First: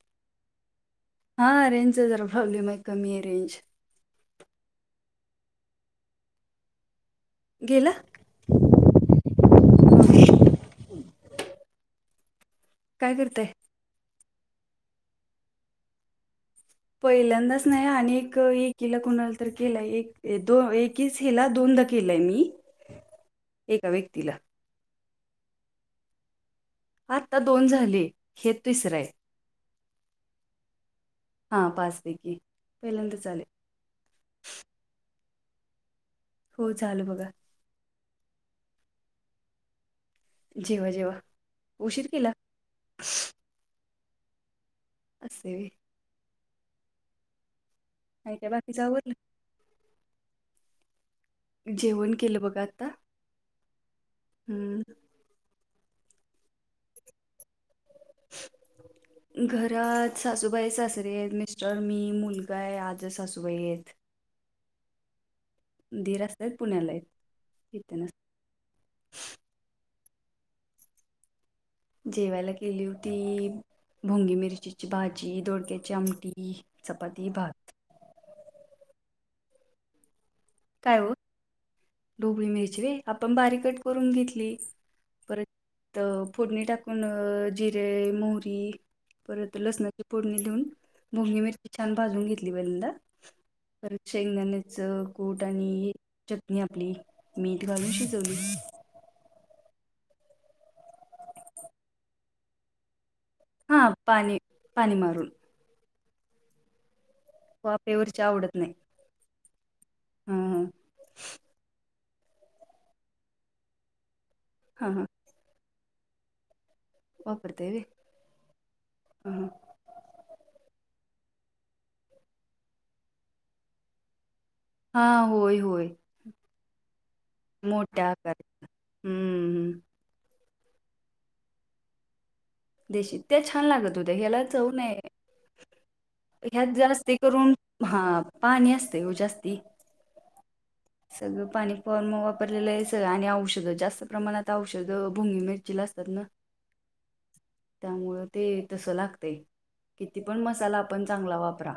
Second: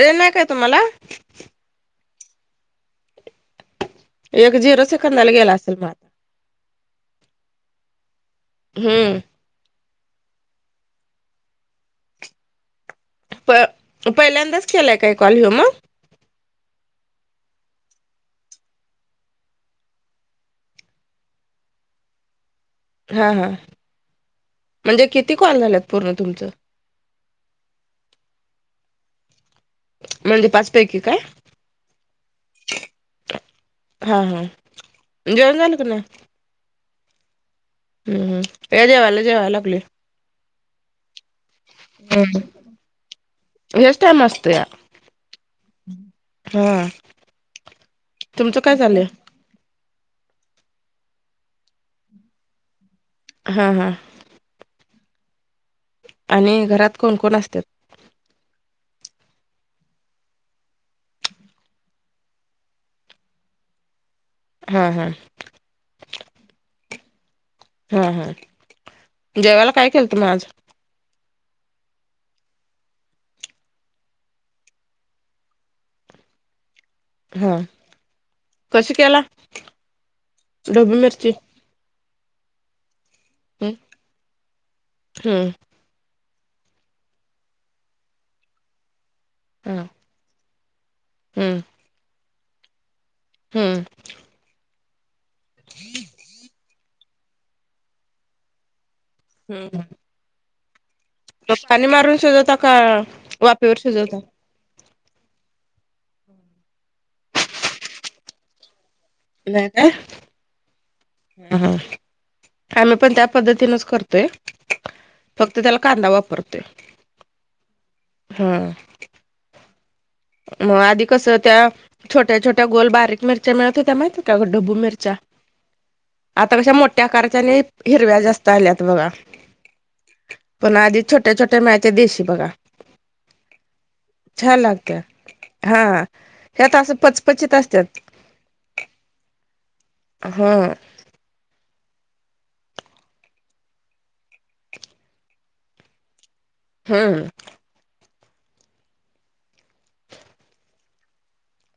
Raise नाही काय तुम्हाला हा रेंजचा जरा प्रॉब्लेम आहे कमी आहे रेंज एक झिरो सेकंदाला गेला असेल मग आता गेला. हम्म. [unintelligible] काय करताय. पहिल्यांदाच केलाय काय कॉल हो मग पहिल्यांदाच नाही अनेक एकला कोुणाला तर केला एक दोन एक दोनदा केलंय मी हा हा एका व्यक्तीला म्हणजे किती कॉल झाल्यात पूर्ण तुमचं आता दोन झाले हे तिसरं आहे. म्हणजे पाच पैकी काय? हा पाचपैकी पहिल्यांदच आले. हा हा जेवण झाल काय नाही. हो चालू बघा. हम् या जेवायला जेवाय लागली. जेवा जेवा. उशीर केला [inaudible] हेच टायमिंग असतया. असतय व्हय. हम आणि काय बाकीच आवरलं. जेवण केलं बघा आता हा हा. हम्म. आणि घरात कोण कोण असत्यात? [inaudible] घरात सासूबाई, सासरे आहेत मिस्टर, मी, मुलगा आहे आजी सासूबाई आहेत. हा हा. दीर असतात पुण्याला आहेत. इथे नसतात हा हा. जेवायला काय केलत मग आज? जेवायला केली होती ढोबळी मिरचीची भाजी, दोडक्याची आमटी चपाती, भात. हा. कस केला काय ढब्बू हो मिरची? ढोबळी मिरची व्हय. आपण बारीक हम्म कट करून घेतली. परत हम्म. तर फोडणी टाकून जिरे, मोहरी परत हा. लसणाची फोडणी देऊन ढोबळी हम्म मिरची छान भाजून घेतली मंद हम्म परत शेंगदाण्याच कूट आणि चटणी आपली मीठ घालून शिजवली. हम् हम्. तो पाणी मारून शिजवता का वाफ हा पाणी पाणी मारून वाफे वरची आवडत नाही. नाही का? हा हा. ह आम्ही पण त्या पद्धतीनच करतोय. हा हा. फक्त त्याला कांदा वापरतोय. वापरता व्हय. हम. ह हां. मग आधी कसं त्या छोट्या छोट्या गोल बारीक मिरच्या मिळत होत्या माहिते? ढब्बू हा मिरच्या होय होय आता कशा मोठ्या आकारच्याने मोठ्या हिरव्या आकारात. जास्त आल्यात बघा हम्म हम्म. पण आधी छोट्या छोट्या मिळायच्या देशी बघा. देशी त्या छान लागत होत्या. ह्याला छान चऊ नाही. लागत्या हा ह्यात त्यात असं जास्ती पचपचीत करून असत्यात हा पाणी असते ओ जास्ती. हम. सगळं पाणी पण मग वापरलेलं आहे सगळं आणि औषधं जास्त प्रमाणात औषधं ढोबळी मिरचीला असतात ना. हम्. त्यामुळं ते तसं लागतेय किती पण मसाला आपण चांगला वापरा.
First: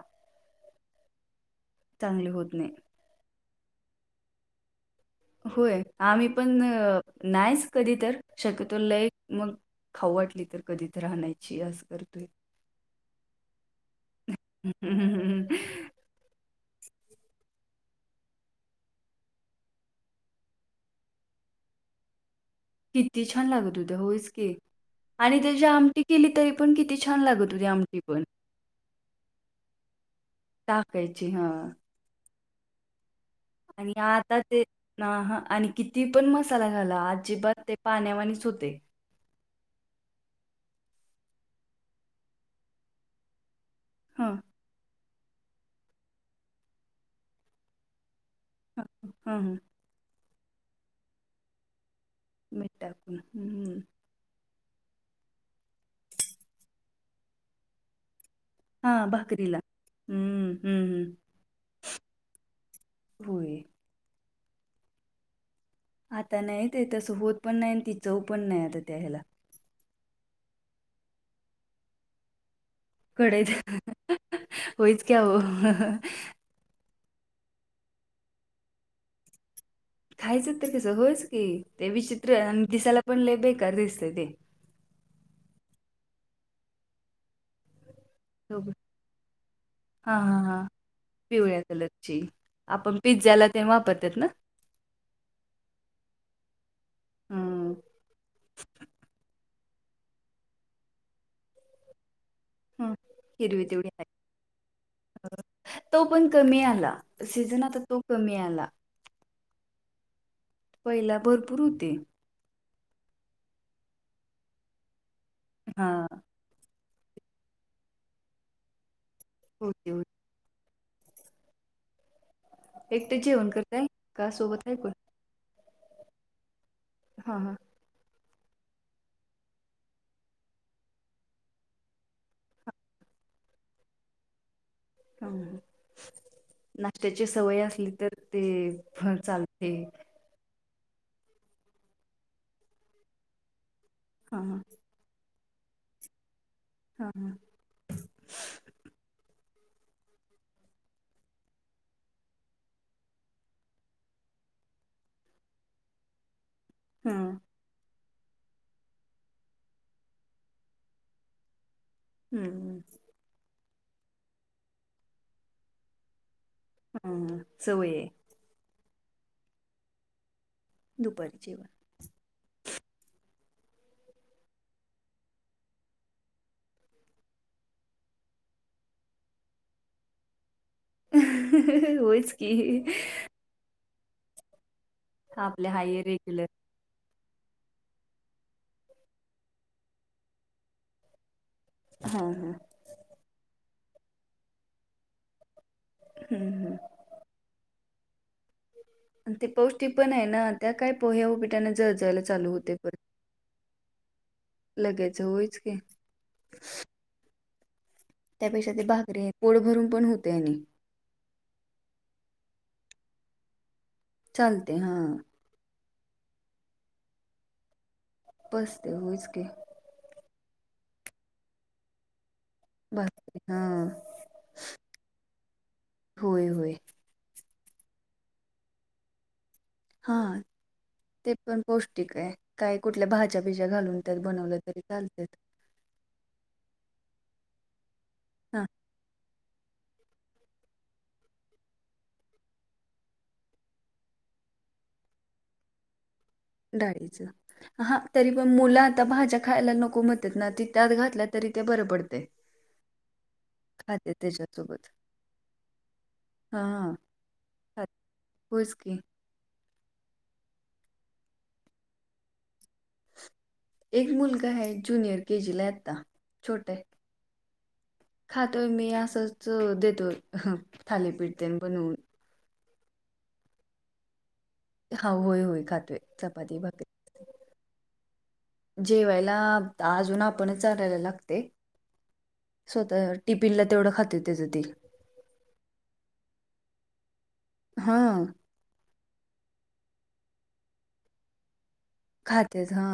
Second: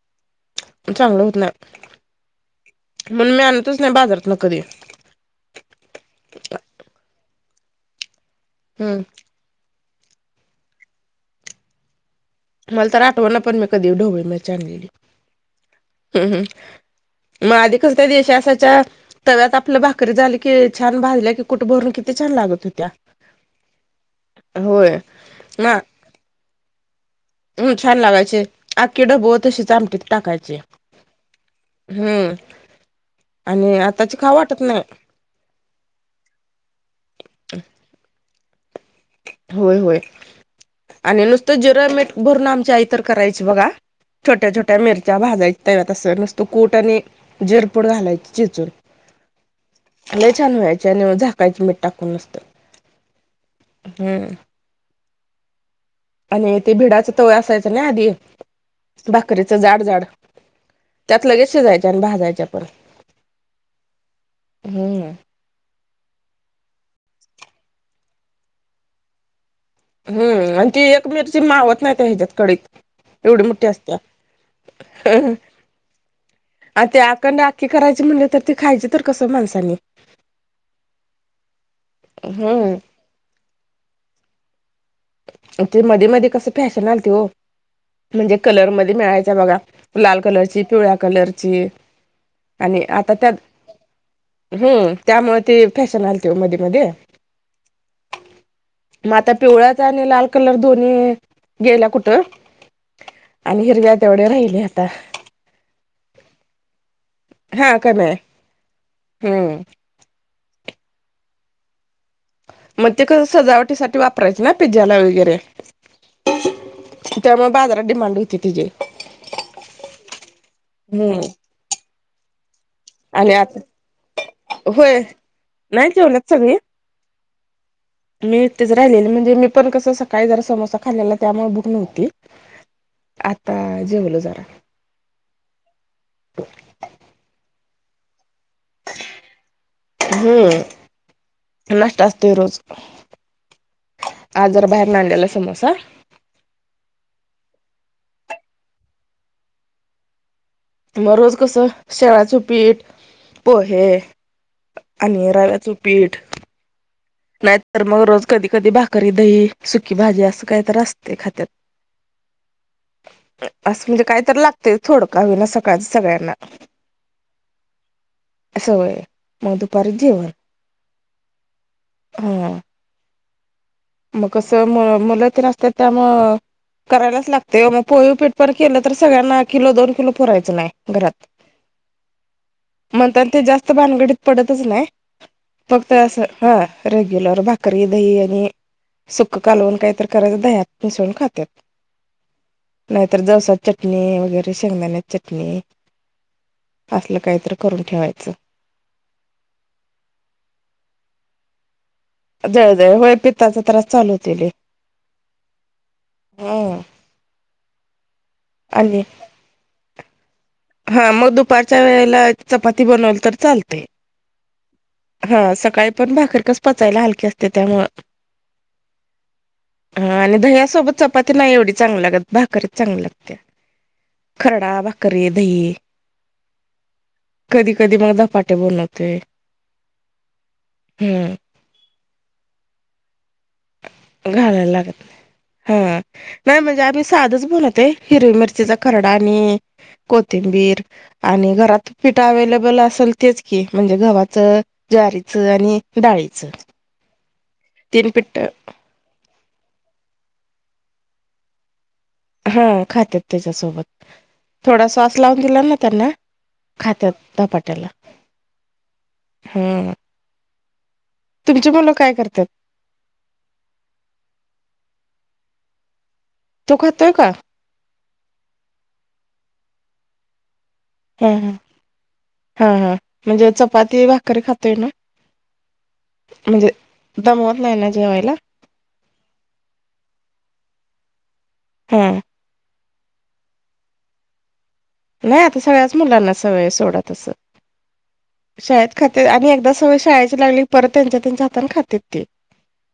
चांगलं होत नाय, चांगली होत नाही. म्हणून मी आणतच नाही बाजारात ना कधी. होय आम्हीपण नाहीच कधीतर, शक्यतो हम्म लयच मग खाऊ वाटली, तर कधीतर आणायची अस करतोय. मला तर आठवना पण, मी कधी ढोबळी मिरची आणलेली. मग आधी कस त्या देशी असयच्या? तव्यात आपलं भाकरी झाली की छान भाजल्या कुठं भरून किती छान लागत होते. किती छान लागत होत होयचकी होय आणि त्याची आमटी केली तरी पण किती छान लागत होती हम् छान आमटी पण लागायचे आखी ढब्बू तशीच आमटीत टाकायचे. टाकायची हा. हम्म आणि आताची खाऊ वाटत नाही. आहां आणि किती पण मसाला घाला, अजिबात ते पाण्यावाणीच होतंय. होय होय आणि नुसतं जिरं मीठ भरून आमची आई तर करायची बघा हां छोट्या छोट्या मिरच्या भाजायच्या तव्यात नुसतं कूट आणि जिरपूड घालायची. चिचून. हां हां हां लय छान व्हायची आणि झाकायची मीठ टाकून मस्त. मीठ टाकून हं. हं. आणि ते भिडाच तवय असायचं ना आधी. हां भाकरीचं भाकरीला जाड जाड, हम्म हम्म हम्म. त्यात लगेच शिजायच्या आणि भाजायच्या पण. होय. हं. आता नाही ते तसं होत पण नाही आणि ती चवपण नाही आता त्या ह्याला. हम्म आणि ती एक मिरची मावत नाही त्या ह्याच्यात कढईत. कढई झाकायला, होईच की आओ. आन ते अखंड आखी करायची म्हणले तर, ते खायची तर कसं माणसांनी? खायचं तर कसं होयच की. ते विचित्र आणि हम्म दिसायला पण लय बेकार दिसतय ते. ते मध्ये मध्ये कसं फॅशन आलती ओ. म्हणजे ते कलरमध्ये मिळायया बघा, लाल कलरची, पिवळ्या कलरची. ची. आणि आपण आता त्यात पिझ्झ्याला ते वापरत्यात ना? हम्म त्यामुळं ते फॅशन आलते ओ मध्ये मध्ये. हम्म म आता पिवळ्याचा आणि लाल कलर दोन्ही गेल्या कुठं. हं आणि हिरवी तेवढी हिरव्या तेवढ्या राहिले आता हाय. तो पण कमी आला. सीझन आता तो कमी आला. हं. पहिला भरपूर होते. मग ते कसं सजावटीसाठी वापरायचें ना, पिझ्झाला वगैरे. हा. त्यामुळे बाजारात डिमांड होती तिजी. होती हो हम्म. एकटेच आणि जेवण आता करताय, का सोबत हाय कोण? नाय जेवल्यात सगळी. हा हा. मी एकटीच राहिलेले. म्हणजे मीपण कसं सकाळी जरा समोसा खालेला, त्यामुळे भुक नव्हती. आता जेवलो जरा. हं हं, नाश्त्याची सवय असली, तर ते चालते. हम्म नाश्ता असतोय रोज. हा आज हा जरा बाहेर नाड्याला समोसा हा हा मग रोज कसं शेळाचं पीठ पोहे आणि रव्याचं पीठ हम नाहीत तर मग रोज कधी कधी भाकरी दही सुकी भाजी असं काहीत असते खात्यात हम्म. असं म्हणजे काही तर लागतंय, थोडं का होई ना सकाळच सगळ्यांना. हम्म, सवय हाय. सवय आहे, मग दुपारीच जेवण. दुपारी जेवण. हं. मग कसं मुलंती नसत त्यामु करायलाच लागते मग पोय पीठ पण केलं तर सगळ्यांना किलो दोन किलो पुरायचं नाही घरात होयच की म्हणताना ते जास्त भानगडीत पडतच नाही आपल्या फक्त हाय अस रेग्युलर हा रेग्युलर भाकरी दही आणि सुख कालवून काय तर करायचं दह्यात मिसवून खातात हा हा नाहीतर दोसा चटणी वगैरे शेंगदाण्या्या चटणी हम्म हम्म असलं काहीत करून ठेवायचं आणि ते पौष्टिक पण आहे ना त्या काय पोह्या उपीटाने जत झाल्या जळ जळ होय पित्ताचा त्रास चालूतील लगायचं होयच क हम त्यापेक्षा ते भाकरीे पोड भरून पण होते आणि हा मग दुपारच्या वेळेला चपाती बनवल तर चालते चालते हा हा सकाळी पण भाकरर कस पचायला हलकीे असते त्यामु बसते उचके ह आणि दह्यासोबत चपाती नाही एवढी चांगली लागत भाकरीत चांग लागत भाकरी हा खरडा भाकररीे दही होय होय कधी कधी मग दपाटे बनवते हा ते पण पौष्टिक आहे काय कुठल्या भाजी च्या बिच्या घालून त्यात बनवलं घालायला तरी लागत चालत हा नाही म्हणजे आम्ही साधच बनवते हिरवी हा मिरचीचा खरडा आणि कोथिंबीर आणि घरात पिठ अवे्लेबल असेल तेच की म्हणजे गव्हाचं ज्वारीच आणि डाळीचं डाळीच हा तीन तरी पिठ पण मुलं आता भाज्या खायला नको मतेत ना ती त्यात घातल्या तरी ते बरं पडते हा खातात त्याच्यासोबत त्याच्यासोबत थोडा स्वास लावून दिला ना त्यांना खातत झधपाट्याला होसके हा तुमची मुलं काय करतात एक मुलग आहे ज्युनियर केजीला आता छोट तो आहे खातोय का? खातोय मी असंच देतोय हा हा थालीपिडते बनवून हा हा म्हणजे चपाती भाकरी खात ते ना हा होय होय खातोय चपाती म्हणजे भाकरी दमवत नाही ना जेवायला जेवायला अजून आपण लायला लागते हा स्वतः टिपिनला तेवढं खाते तेचं त नाही आता सगळ्याच मुलांना सवय आहे सोडा तसं. हा शाळेत खातेत आणि एकदा सवय शाळेची लागली परत त्यांच्या त्यांच्या हातान खातेत. खातेच हा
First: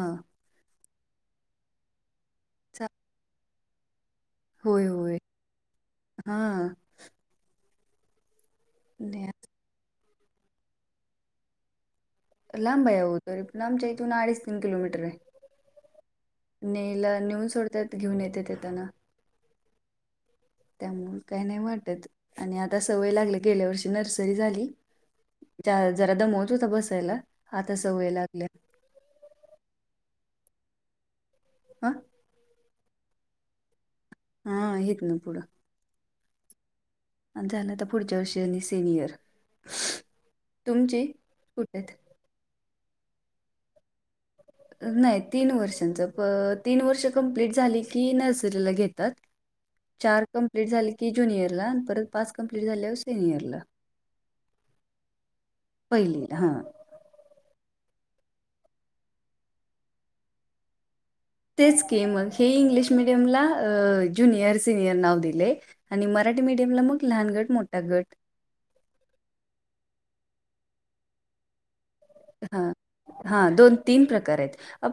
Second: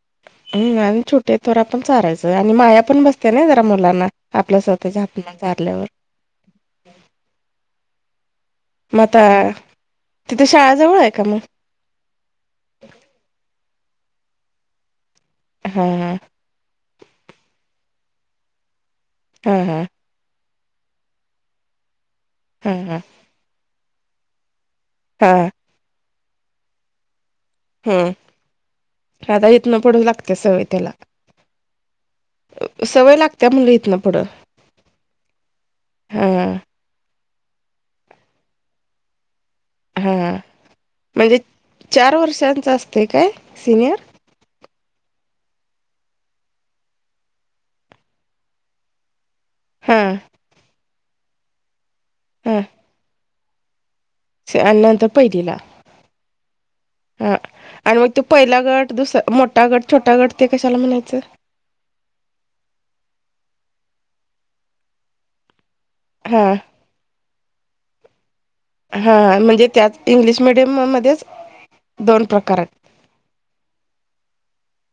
हम् आणि छोटेथोरा पण चाारायचं आणि माया चा पण बसते ना जरा मुलांना आपल्या स्वतःच्या आपल्या ारल्यावर हा मग आता नाही, तिथं शाळाजवळ आहे का मग लांब आहे ओ आमच्या तून अडीच तीन किलोमीटर आहे. हा ह नेला नेऊन सोडतात घेऊन येते येताना हा हा त्यामुळे काय नाही वाटत आणि हा हा आता हा सवय लागलं गेल्या वर्षी नर्सरी झाली. हा जरा दमवत होता बसायला आता सवय हम्म लागली. आता इथनं पुढे लागते सवय त्याला हा सवय लागत्या म्हणलं इत ना पुढं हा येत ना पुढ हा आणि झालं आता पुढच्या वर्षी सेनियर हां म्हणजे कुठे आहेत चार वर्षांचं असते काय सिनियर [inaudible] नाही तीन वर्षांचं तीन वर्ष कम्प्लीट झाली की नर्सरीला घेतात. हा चार कंप्ललीट झाले की ज्युनियरला आणि परत पाच हा कंप्लीट झाल्यावर सेनियरला. नंतर पहिलीला हां हा आणि मग तो पहिला गट, दुसरा मोठा गट छोटा गट ते कशाला म्हणायचं? तेचकी मग हे इंग्लिश मिीडियमला ज्युनियर सिनियर नाव दिले. आणि मराठी हा मीडियमला मग लहान गट मोठा गट हा म्हणजे त्याच इंग्लिश मिीडियम मध्येच दोन प्रकार हा आहेत हा दोन तीन प्रकार आहेत.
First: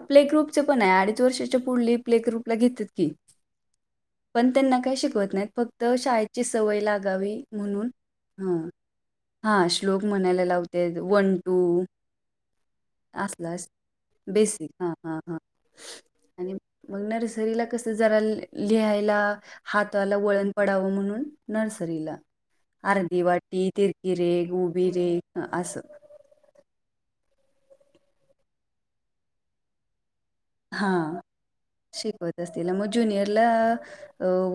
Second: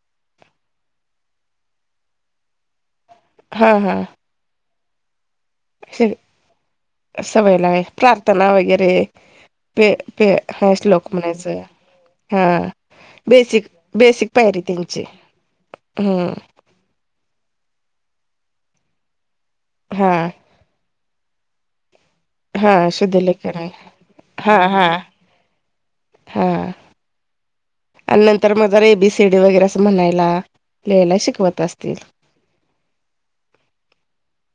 प्ले ग्रुपचे पण आहे अडीच वर्षाच्या पुढली प्ले ग्रुपला घेतात की. हा हा पण त्यांना काय शिकवत नाहीत फक्त तर शाळेची सवय लागावी सवय लावाय म्हणून प्रार्थना ह वगैरे हा पे श्लोक पे म्हणायला हा लावते श्लोक वन टू म्हणायचं हा बेसिक बेसिक पायरी हां, त्यांची हां, हां. हम्म आणि मग नर्सरीला कस जरा लिहायला हा हातला वळ पडावं म्हणून नर्सरीला हा अर्दी शुद्धलेखन वाटी, तिरकी रेघ, हा हा उभी रेघ असं हा आणि नंतर म ज एेबीसीडी वगैरे अस म्हणायला. हा लिहायला शिकवत असतील शिकत तला मग ज्युनियरला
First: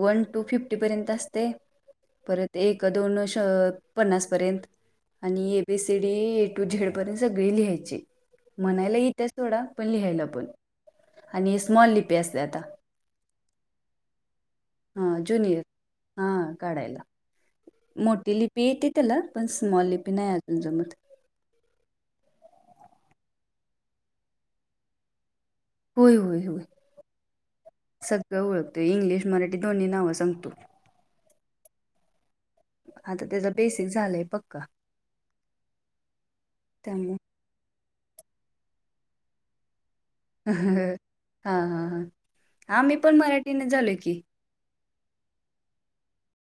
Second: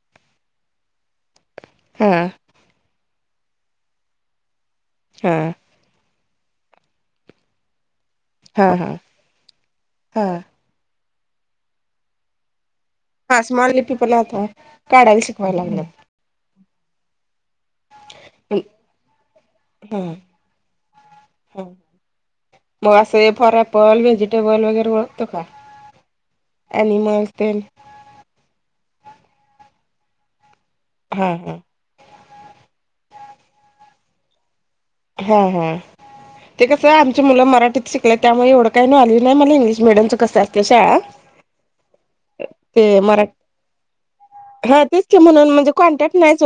वन टू फिफ्टी पर्यंत असते. हां दोन पन्नास पर्यंत हा आणि बेसीडी ए टू झेडपर्यंत सगळी लिहायची हा हा म्हणायला येतेचथोडा पण लिहायला हा पण आणि स्मॉल लिपी असती आता हा स्माल लिपी पण आता काढायला शिकवायला लागल. हा काढायला मोठी लिपी येते त्याला पण स्मॉल हा लिपी नाही अजून जमत मग अस अस फरपल भेजिटेबल वगैरे मुतक होय होय होय सगळं ओळखतोय इंग्लिश मराठी दोन्ही नाव सांगतो हा हा आता त्याचा बेसिक झालंय पक्का हा हा ते कसं त्यामुळे आमच्या मुलं मराठीत शिकलं त्यामुळे एवढं का आली नाही मला इंगलिश मीडियम चा ह हा हा ह हा ते म्ी पण मराठी मराठीने झालोय की, हा तेच म्हून म्हणजे कॉन्टॅक्ट नाहीच